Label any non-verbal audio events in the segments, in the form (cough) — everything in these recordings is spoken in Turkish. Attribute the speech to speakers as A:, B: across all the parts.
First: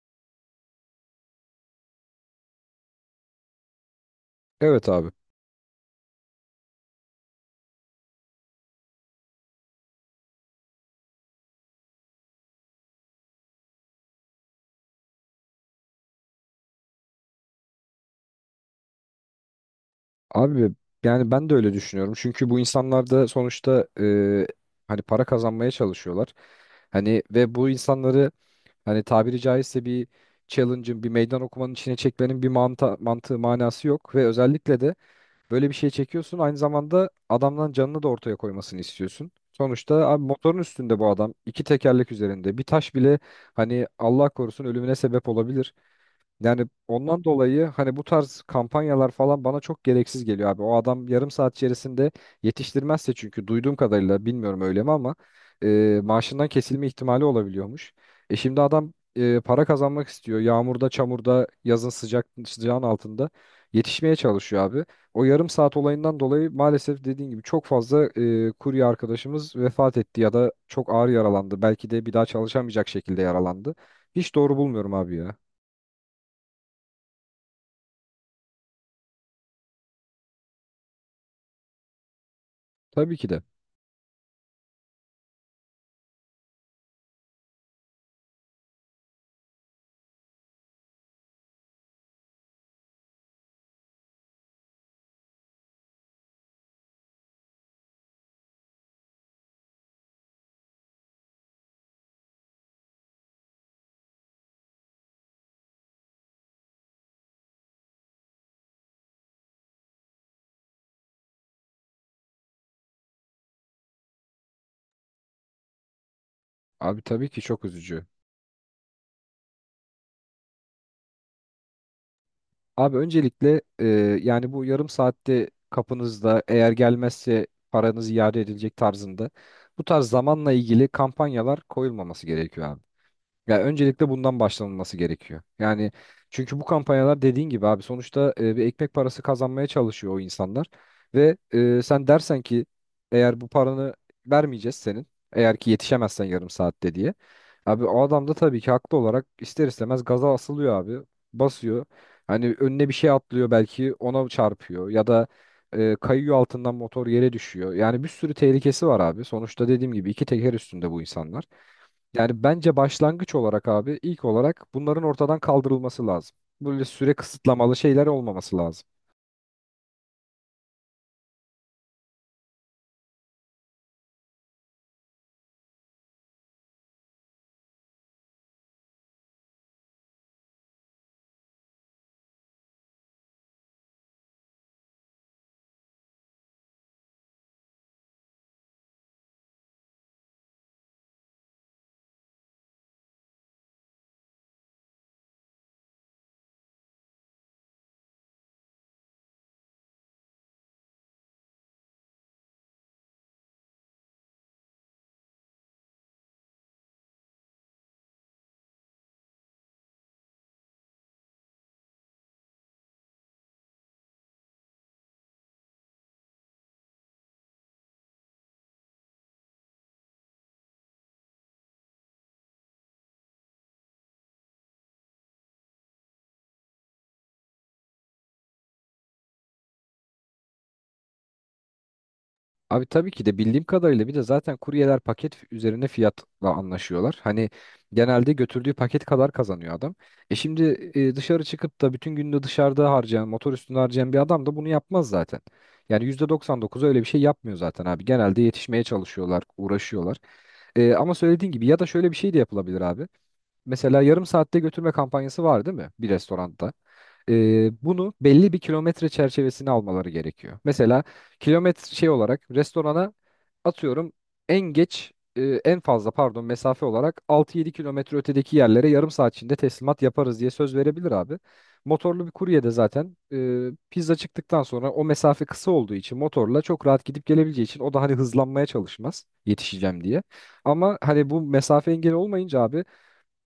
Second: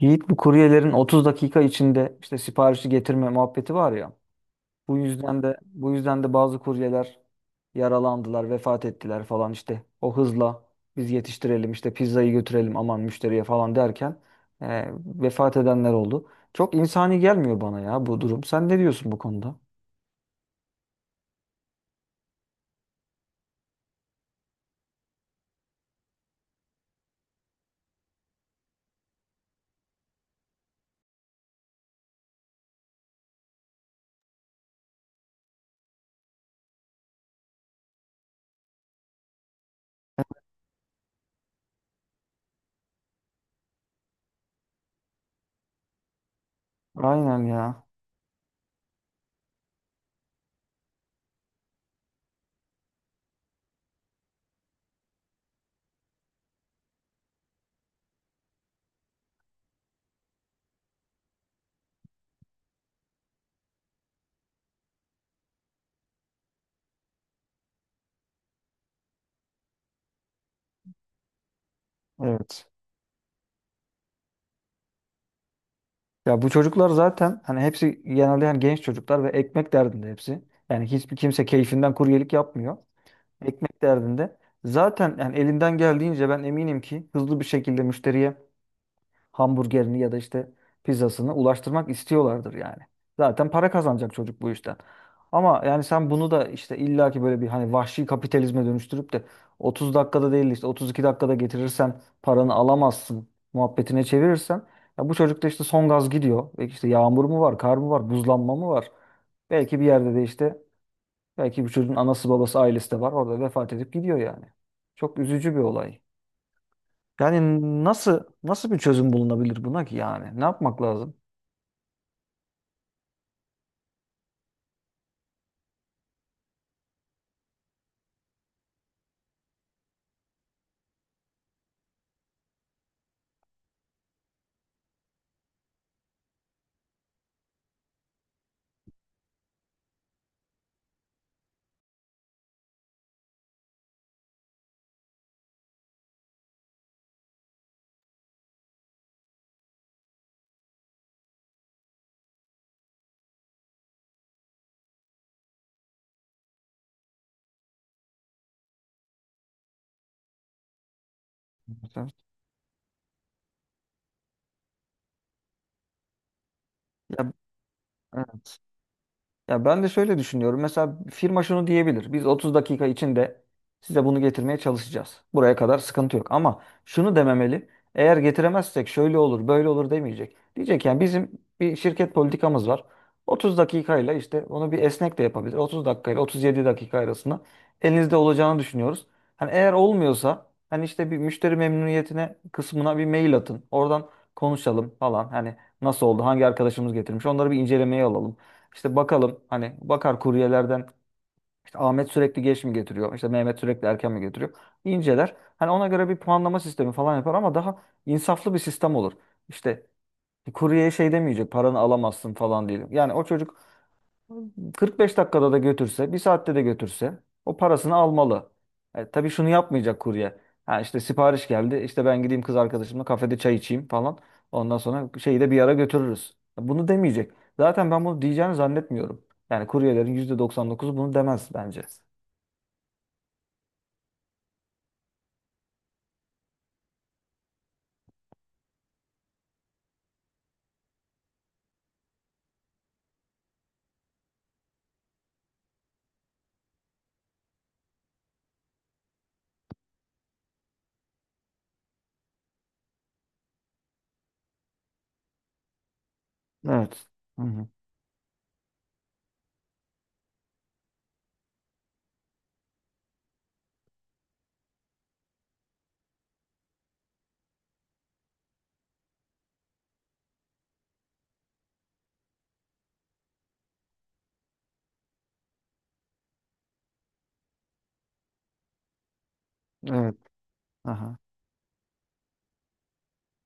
A: Yiğit, bu kuryelerin 30 dakika içinde işte siparişi getirme muhabbeti var ya.
B: Evet
A: Bu
B: abi.
A: yüzden de bu yüzden de bazı kuryeler yaralandılar, vefat ettiler falan işte. O hızla biz yetiştirelim işte pizzayı götürelim aman müşteriye falan derken e, vefat edenler oldu. Çok insani gelmiyor bana ya bu durum. Sen ne diyorsun bu konuda?
B: Abi yani ben de öyle düşünüyorum. Çünkü bu insanlar da sonuçta hani para kazanmaya çalışıyorlar. Hani ve bu insanları hani tabiri caizse bir challenge'ın, bir meydan okumanın içine çekmenin bir mantığı, manası yok. Ve özellikle de böyle bir şey çekiyorsun. Aynı zamanda adamdan canını da ortaya koymasını istiyorsun. Sonuçta abi motorun üstünde bu adam. İki tekerlek üzerinde. Bir taş bile hani Allah korusun ölümüne sebep olabilir. Yani ondan
A: Aynen
B: dolayı
A: ya.
B: hani bu tarz kampanyalar falan bana çok gereksiz geliyor abi. O adam yarım saat içerisinde yetiştirmezse çünkü duyduğum kadarıyla bilmiyorum öyle mi ama maaşından kesilme ihtimali olabiliyormuş. Şimdi adam para kazanmak istiyor. Yağmurda, çamurda, yazın sıcak sıcağın altında yetişmeye çalışıyor abi. O yarım saat olayından dolayı maalesef dediğin gibi çok fazla kurye arkadaşımız vefat etti ya da çok ağır yaralandı. Belki de bir daha
A: Evet.
B: çalışamayacak şekilde yaralandı. Hiç doğru bulmuyorum abi ya.
A: Ya bu çocuklar zaten hani hepsi genelde yani genç çocuklar ve ekmek derdinde hepsi. Yani hiçbir kimse keyfinden kuryelik yapmıyor.
B: Tabii ki de.
A: Ekmek derdinde. Zaten yani elinden geldiğince ben eminim ki hızlı bir şekilde müşteriye hamburgerini ya da işte pizzasını ulaştırmak istiyorlardır yani. Zaten para kazanacak çocuk bu işten. Ama yani sen bunu da işte illaki böyle bir hani vahşi kapitalizme dönüştürüp de 30 dakikada değil de işte 32 dakikada getirirsen paranı alamazsın muhabbetine çevirirsen ya bu çocuk da işte son gaz gidiyor. Belki işte yağmur mu var, kar mı var, buzlanma mı var? Belki bir yerde de işte belki bu çocuğun anası babası ailesi de var. Orada vefat edip gidiyor yani. Çok üzücü bir olay.
B: Abi tabii ki
A: Yani
B: çok üzücü.
A: nasıl bir çözüm bulunabilir buna ki yani? Ne yapmak lazım?
B: Abi öncelikle yani bu yarım saatte kapınızda eğer gelmezse paranız iade edilecek tarzında bu tarz zamanla ilgili kampanyalar koyulmaması gerekiyor abi. Ya öncelikle bundan başlanılması gerekiyor. Yani çünkü bu kampanyalar dediğin gibi abi sonuçta bir ekmek parası kazanmaya çalışıyor o insanlar. Ve sen dersen ki eğer bu paranı vermeyeceğiz senin eğer ki yetişemezsen yarım saatte diye. Abi o adam da tabii ki haklı olarak ister istemez gaza asılıyor abi basıyor. Hani önüne bir şey atlıyor belki ona çarpıyor ya da kayıyor altından motor yere düşüyor. Yani bir sürü tehlikesi var abi. Sonuçta dediğim gibi iki teker üstünde bu insanlar. Yani bence başlangıç olarak abi ilk olarak bunların ortadan kaldırılması lazım. Böyle süre kısıtlamalı şeyler
A: Ya,
B: olmaması lazım.
A: Ya ben de şöyle düşünüyorum. Mesela firma şunu diyebilir. Biz 30 dakika içinde size bunu getirmeye çalışacağız. Buraya kadar sıkıntı yok. Ama şunu dememeli. Eğer getiremezsek şöyle olur, böyle olur demeyecek. Diyecek yani bizim bir şirket politikamız var. 30 dakikayla işte onu bir esnek de yapabilir. 30 dakikayla 37 dakika arasında elinizde olacağını düşünüyoruz. Hani eğer olmuyorsa hani işte bir müşteri memnuniyetine kısmına bir mail atın. Oradan konuşalım falan. Hani nasıl oldu? Hangi arkadaşımız getirmiş? Onları bir incelemeye alalım. İşte bakalım hani bakar kuryelerden işte Ahmet sürekli geç mi getiriyor? İşte Mehmet sürekli erken mi getiriyor? İnceler. Hani ona göre bir puanlama sistemi falan yapar ama daha insaflı bir sistem olur. İşte kuryeye şey demeyecek paranı alamazsın falan diye. Yani o çocuk 45 dakikada da götürse, bir saatte de götürse o parasını almalı. Tabii şunu yapmayacak kurye. Ha işte sipariş geldi. İşte ben gideyim kız arkadaşımla kafede çay içeyim falan. Ondan sonra şeyi de bir ara götürürüz. Bunu demeyecek. Zaten ben bunu diyeceğini zannetmiyorum. Yani kuryelerin %99'u bunu demez bence.
B: Abi tabii ki de bildiğim kadarıyla bir de zaten kuryeler paket üzerine fiyatla anlaşıyorlar. Hani genelde götürdüğü paket kadar kazanıyor adam. Şimdi dışarı çıkıp da bütün günde dışarıda harcayan, motor üstünde harcayan bir adam da bunu yapmaz zaten. Yani %99 öyle bir şey yapmıyor zaten abi. Genelde yetişmeye çalışıyorlar, uğraşıyorlar. Ama söylediğin gibi ya da şöyle bir şey de yapılabilir abi. Mesela yarım saatte götürme kampanyası var değil mi bir restoranda?
A: Evet. Hı hı.
B: Bunu belli bir kilometre çerçevesine almaları gerekiyor. Mesela kilometre şey olarak restorana atıyorum en geç en fazla pardon mesafe olarak 6-7 kilometre ötedeki yerlere yarım saat içinde teslimat yaparız diye söz verebilir abi. Motorlu bir kurye de zaten pizza çıktıktan sonra o mesafe kısa olduğu için motorla çok rahat gidip gelebileceği için o da hani hızlanmaya çalışmaz yetişeceğim
A: Evet.
B: diye. Ama
A: Aha.
B: hani bu mesafe engeli olmayınca abi.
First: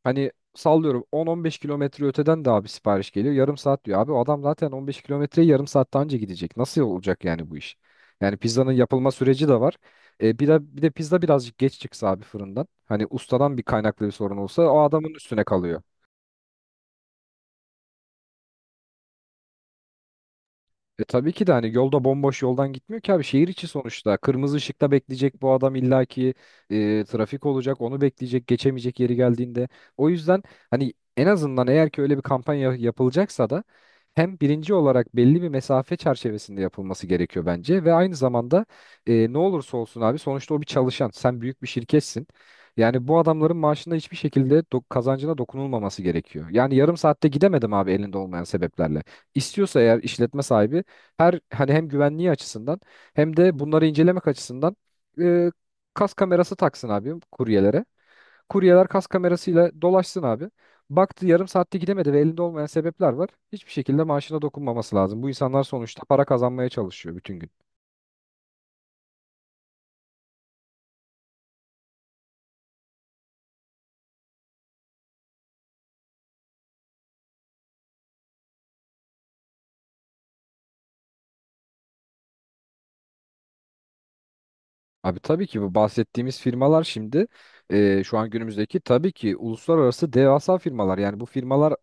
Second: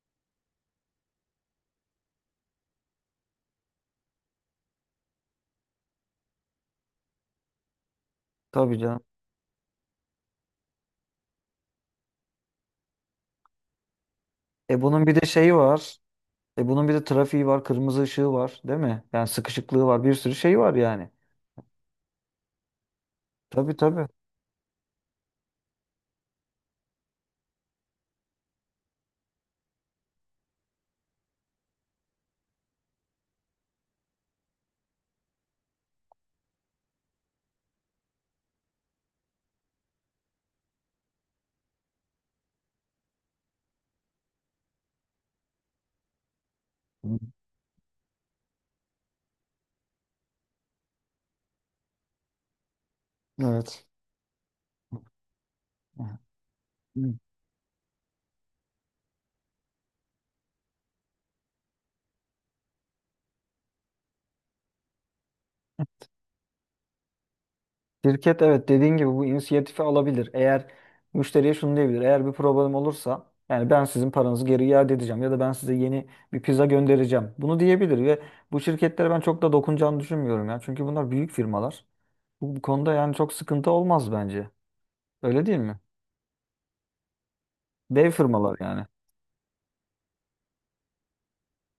B: Hani sallıyorum 10-15 kilometre öteden de abi sipariş geliyor. Yarım saat diyor. Abi o adam zaten 15 kilometreyi yarım saatten önce gidecek. Nasıl olacak yani bu iş? Yani pizzanın
A: Tabii canım.
B: yapılma süreci de var. Bir de pizza birazcık geç çıksa abi fırından. Hani ustadan bir kaynaklı bir sorun olsa o
A: E bunun
B: adamın
A: bir de
B: üstüne
A: şeyi
B: kalıyor.
A: var. E bunun bir de trafiği var, kırmızı ışığı var, değil mi? Yani sıkışıklığı var, bir sürü şey var
B: E
A: yani.
B: tabii ki de hani yolda bomboş yoldan gitmiyor ki abi şehir içi
A: Tabii tabii.
B: sonuçta. Kırmızı ışıkta bekleyecek bu adam illaki trafik olacak onu bekleyecek geçemeyecek yeri geldiğinde. O yüzden hani en azından eğer ki öyle bir kampanya yapılacaksa da hem birinci olarak belli bir mesafe çerçevesinde yapılması gerekiyor bence ve aynı zamanda ne olursa olsun abi sonuçta o bir çalışan sen büyük bir şirketsin. Yani bu adamların maaşında hiçbir şekilde kazancına dokunulmaması gerekiyor. Yani yarım
A: Hı.
B: saatte gidemedim abi elinde olmayan sebeplerle. İstiyorsa eğer işletme sahibi her hani hem güvenliği açısından hem de bunları
A: Evet.
B: incelemek açısından e, kas kamerası taksın abi kuryelere. Kuryeler kas kamerasıyla dolaşsın abi. Baktı yarım saatte gidemedi ve elinde olmayan sebepler var. Hiçbir şekilde maaşına dokunmaması lazım. Bu insanlar sonuçta para kazanmaya çalışıyor bütün gün.
A: Şirket evet dediğin gibi bu inisiyatifi alabilir. Eğer müşteriye şunu diyebilir. Eğer bir problem olursa yani ben sizin paranızı geri iade edeceğim ya da ben size yeni bir pizza göndereceğim. Bunu diyebilir ve bu şirketlere ben çok da dokunacağını düşünmüyorum ya. Çünkü bunlar büyük firmalar. Bu konuda yani çok sıkıntı olmaz bence.
B: Abi tabii
A: Öyle
B: ki
A: değil
B: bu
A: mi?
B: bahsettiğimiz firmalar şimdi
A: Dev
B: şu an
A: firmalar
B: günümüzdeki
A: yani.
B: tabii ki uluslararası devasa firmalar. Yani bu firmalar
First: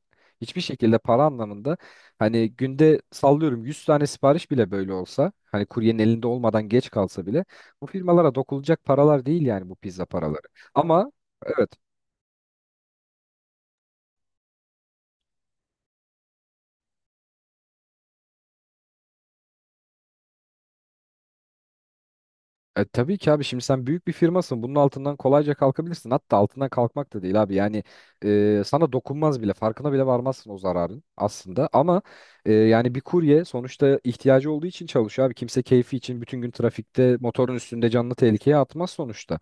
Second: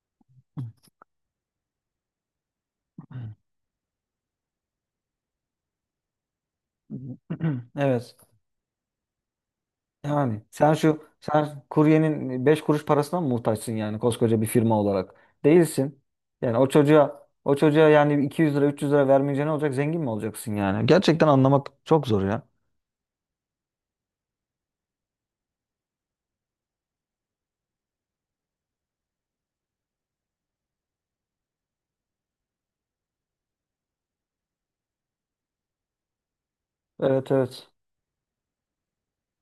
B: hiçbir şekilde para anlamında hani günde sallıyorum 100 tane sipariş bile böyle olsa hani kuryenin elinde olmadan geç kalsa bile
A: (laughs) (clears throat)
B: bu
A: Evet.
B: firmalara dokunulacak paralar değil yani bu pizza
A: Yani
B: paraları.
A: sen şu
B: Ama
A: sen
B: evet.
A: kuryenin 5 kuruş parasına mı muhtaçsın yani koskoca bir firma olarak? Değilsin. Yani o çocuğa yani 200 lira 300 lira vermeyince ne olacak? Zengin mi olacaksın yani? Gerçekten anlamak çok zor ya.
B: Tabii ki abi şimdi sen büyük bir firmasın. Bunun altından kolayca kalkabilirsin. Hatta altından kalkmak da değil abi. Yani sana dokunmaz bile. Farkına bile varmazsın o zararın aslında. Ama yani bir kurye sonuçta ihtiyacı olduğu için çalışıyor abi. Kimse keyfi için bütün gün trafikte
A: Evet
B: motorun
A: evet.
B: üstünde canlı tehlikeye atmaz sonuçta.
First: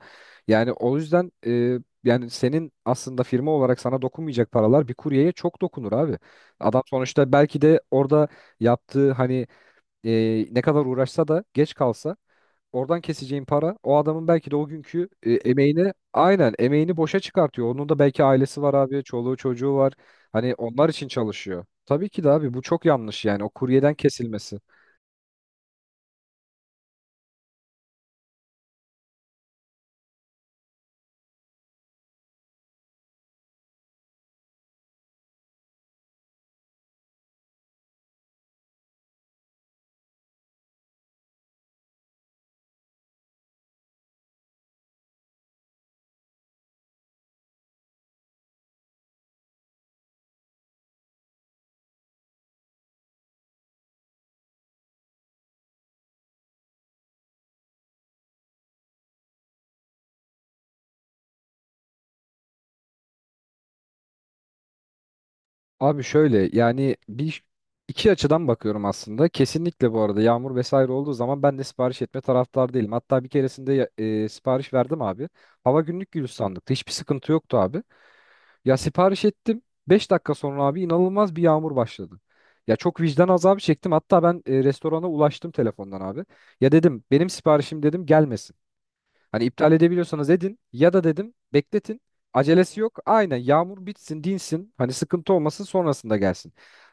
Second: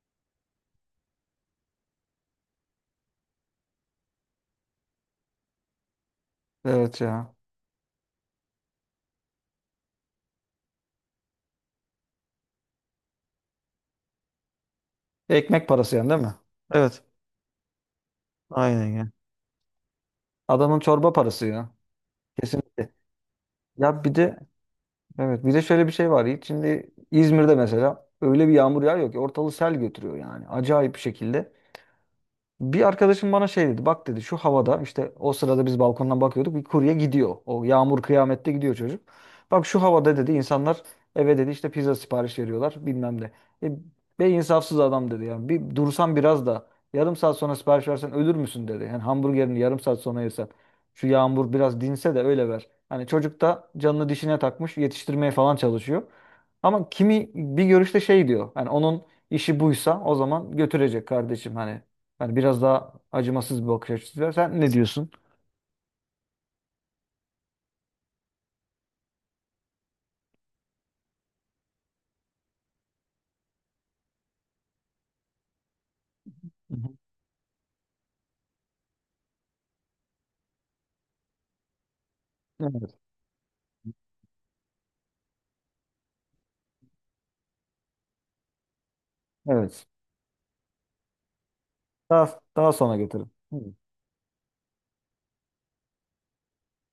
B: Yani o yüzden yani senin aslında firma olarak sana dokunmayacak paralar bir kuryeye çok dokunur abi. Adam
A: Evet
B: sonuçta
A: ya.
B: belki de orada yaptığı hani ne kadar uğraşsa da geç kalsa. Oradan keseceğin para o adamın belki de o günkü
A: Ekmek
B: emeğini
A: parası yani değil mi?
B: aynen emeğini
A: Evet.
B: boşa çıkartıyor. Onun da belki ailesi var
A: Aynen
B: abi,
A: ya.
B: çoluğu çocuğu var. Hani
A: Adamın
B: onlar için
A: çorba parası
B: çalışıyor.
A: ya.
B: Tabii ki de abi bu çok
A: Kesinlikle.
B: yanlış yani o kuryeden
A: Ya bir de
B: kesilmesi.
A: evet bir de şöyle bir şey var. Yiğit. Şimdi İzmir'de mesela öyle bir yağmur yağıyor ki ortalığı sel götürüyor yani. Acayip bir şekilde. Bir arkadaşım bana şey dedi. Bak dedi şu havada işte o sırada biz balkondan bakıyorduk. Bir kurye gidiyor. O yağmur kıyamette gidiyor çocuk. Bak şu havada dedi insanlar eve dedi işte pizza sipariş veriyorlar bilmem ne. E, Be insafsız adam dedi yani. Bir dursan biraz da yarım saat sonra sipariş versen ölür müsün dedi. Yani hamburgerini yarım saat sonra yersen. Şu yağmur biraz dinse de öyle ver. Hani çocuk da canını dişine takmış yetiştirmeye falan çalışıyor. Ama kimi bir görüşte şey diyor. Hani onun işi buysa o zaman götürecek kardeşim hani. Yani biraz daha acımasız bir bakış açısı var. Sen ne diyorsun?
B: Abi şöyle yani bir iki açıdan bakıyorum aslında. Kesinlikle bu arada yağmur vesaire olduğu zaman ben de sipariş etme taraftar değilim. Hatta bir keresinde sipariş verdim abi. Hava günlük gülistanlıktı.
A: Hı
B: Hiçbir
A: hı.
B: sıkıntı yoktu abi. Ya sipariş ettim. 5 dakika sonra abi inanılmaz bir yağmur başladı. Ya
A: Evet.
B: çok vicdan azabı çektim. Hatta ben restorana ulaştım telefondan abi. Ya dedim benim siparişim dedim gelmesin. Hani iptal
A: Evet.
B: edebiliyorsanız edin ya da dedim bekletin.
A: Daha
B: Acelesi
A: sonra
B: yok.
A: getirin.
B: Aynen
A: Hı.
B: yağmur bitsin, dinsin. Hani sıkıntı olmasın sonrasında gelsin.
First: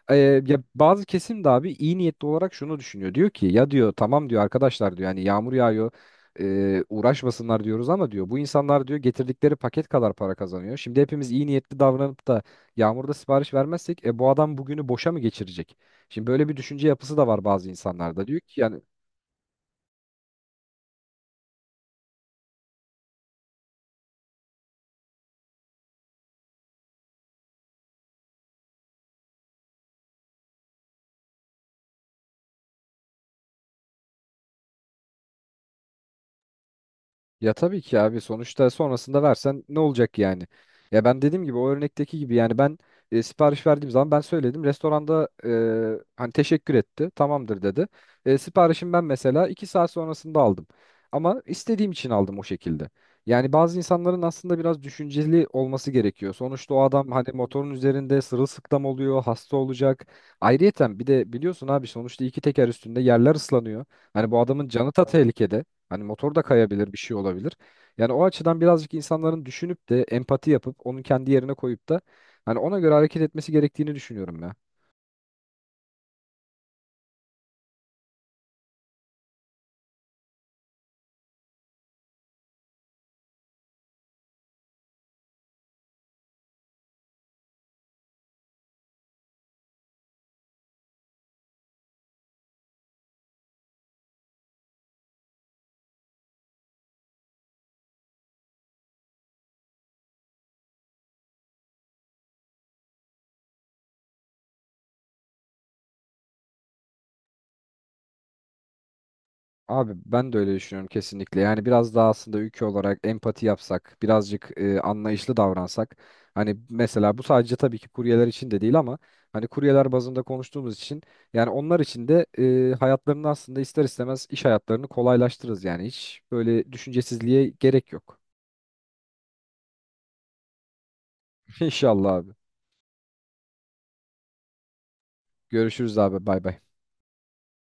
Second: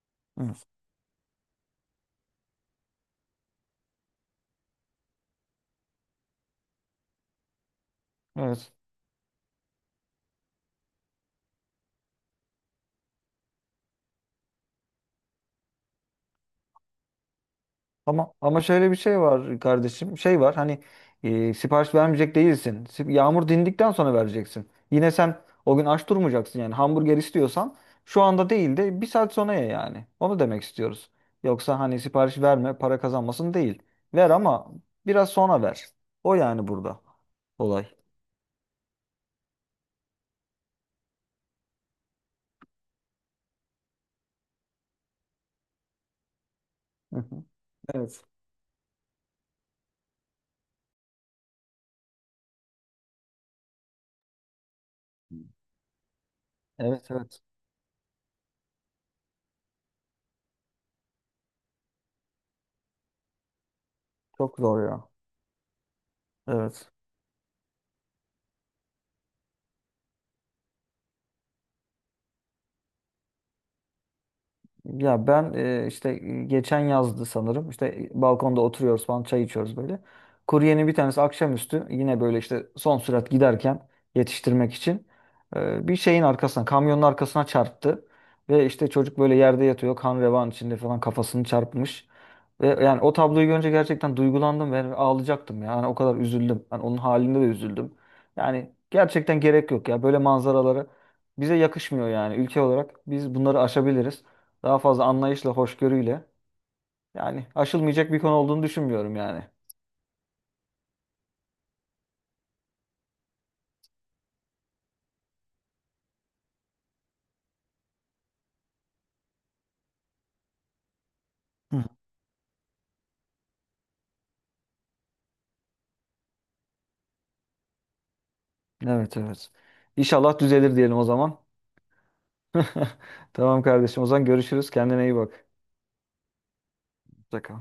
B: Ee, ya
A: Evet.
B: bazı kesim de abi iyi niyetli olarak şunu düşünüyor. Diyor ki ya diyor tamam diyor arkadaşlar diyor yani yağmur yağıyor. Uğraşmasınlar diyoruz ama diyor bu
A: Evet.
B: insanlar diyor getirdikleri paket kadar para kazanıyor. Şimdi hepimiz iyi niyetli davranıp da yağmurda sipariş vermezsek bu adam bugünü boşa mı geçirecek? Şimdi böyle bir düşünce yapısı da var bazı insanlarda.
A: Ama,
B: Diyor
A: ama
B: ki yani.
A: şöyle bir şey var kardeşim. Şey var hani sipariş vermeyecek değilsin. Yağmur dindikten sonra vereceksin. Yine sen o gün aç durmayacaksın yani. Hamburger istiyorsan şu anda değil de bir saat sonra ye yani. Onu demek istiyoruz. Yoksa hani sipariş verme para kazanmasın değil. Ver ama biraz sonra ver. O yani burada
B: Ya tabii
A: olay.
B: ki abi sonuçta sonrasında versen ne olacak yani? Ya ben dediğim gibi o örnekteki gibi yani ben sipariş verdiğim zaman ben söyledim. Restoranda hani teşekkür etti
A: Hı hı.
B: tamamdır dedi.
A: Evet.
B: Siparişimi ben mesela 2 saat sonrasında aldım. Ama istediğim için aldım o şekilde. Yani bazı insanların aslında biraz düşünceli olması gerekiyor. Sonuçta o
A: Evet
B: adam hani
A: evet.
B: motorun üzerinde sırılsıklam oluyor, hasta olacak. Ayrıyeten bir de biliyorsun abi sonuçta iki teker üstünde yerler ıslanıyor. Hani bu
A: Çok
B: adamın
A: zor
B: canı da
A: ya.
B: tehlikede. Hani motor da
A: Evet.
B: kayabilir, bir şey olabilir. Yani o açıdan birazcık insanların düşünüp de empati yapıp onun kendi yerine koyup da hani ona göre hareket etmesi gerektiğini düşünüyorum ya.
A: Ya ben işte geçen yazdı sanırım. İşte balkonda oturuyoruz falan çay içiyoruz böyle. Kuryenin bir tanesi akşamüstü yine böyle işte son sürat giderken yetiştirmek için bir şeyin arkasına kamyonun arkasına çarptı. Ve işte çocuk böyle yerde yatıyor kan revan içinde falan kafasını çarpmış. Ve yani o tabloyu görünce gerçekten duygulandım ve ağlayacaktım ya. Yani o kadar üzüldüm. Yani onun halinde de üzüldüm. Yani gerçekten gerek yok ya. Böyle manzaralara bize yakışmıyor yani. Ülke olarak biz bunları aşabiliriz. Daha fazla anlayışla, hoşgörüyle. Yani aşılmayacak bir konu olduğunu düşünmüyorum yani.
B: Abi ben de öyle düşünüyorum kesinlikle. Yani biraz daha aslında ülke olarak empati yapsak, birazcık anlayışlı davransak. Hani mesela bu sadece tabii ki kuryeler için de değil ama hani kuryeler bazında konuştuğumuz için yani onlar
A: Hı.
B: için de hayatlarını aslında ister istemez iş hayatlarını kolaylaştırırız yani hiç böyle düşüncesizliğe gerek yok.
A: Evet evet. İnşallah düzelir diyelim o zaman.
B: (laughs) İnşallah abi.
A: (laughs) Tamam kardeşim. O zaman görüşürüz. Kendine iyi bak.
B: Görüşürüz abi. Bay bay.
A: Hoşça kal.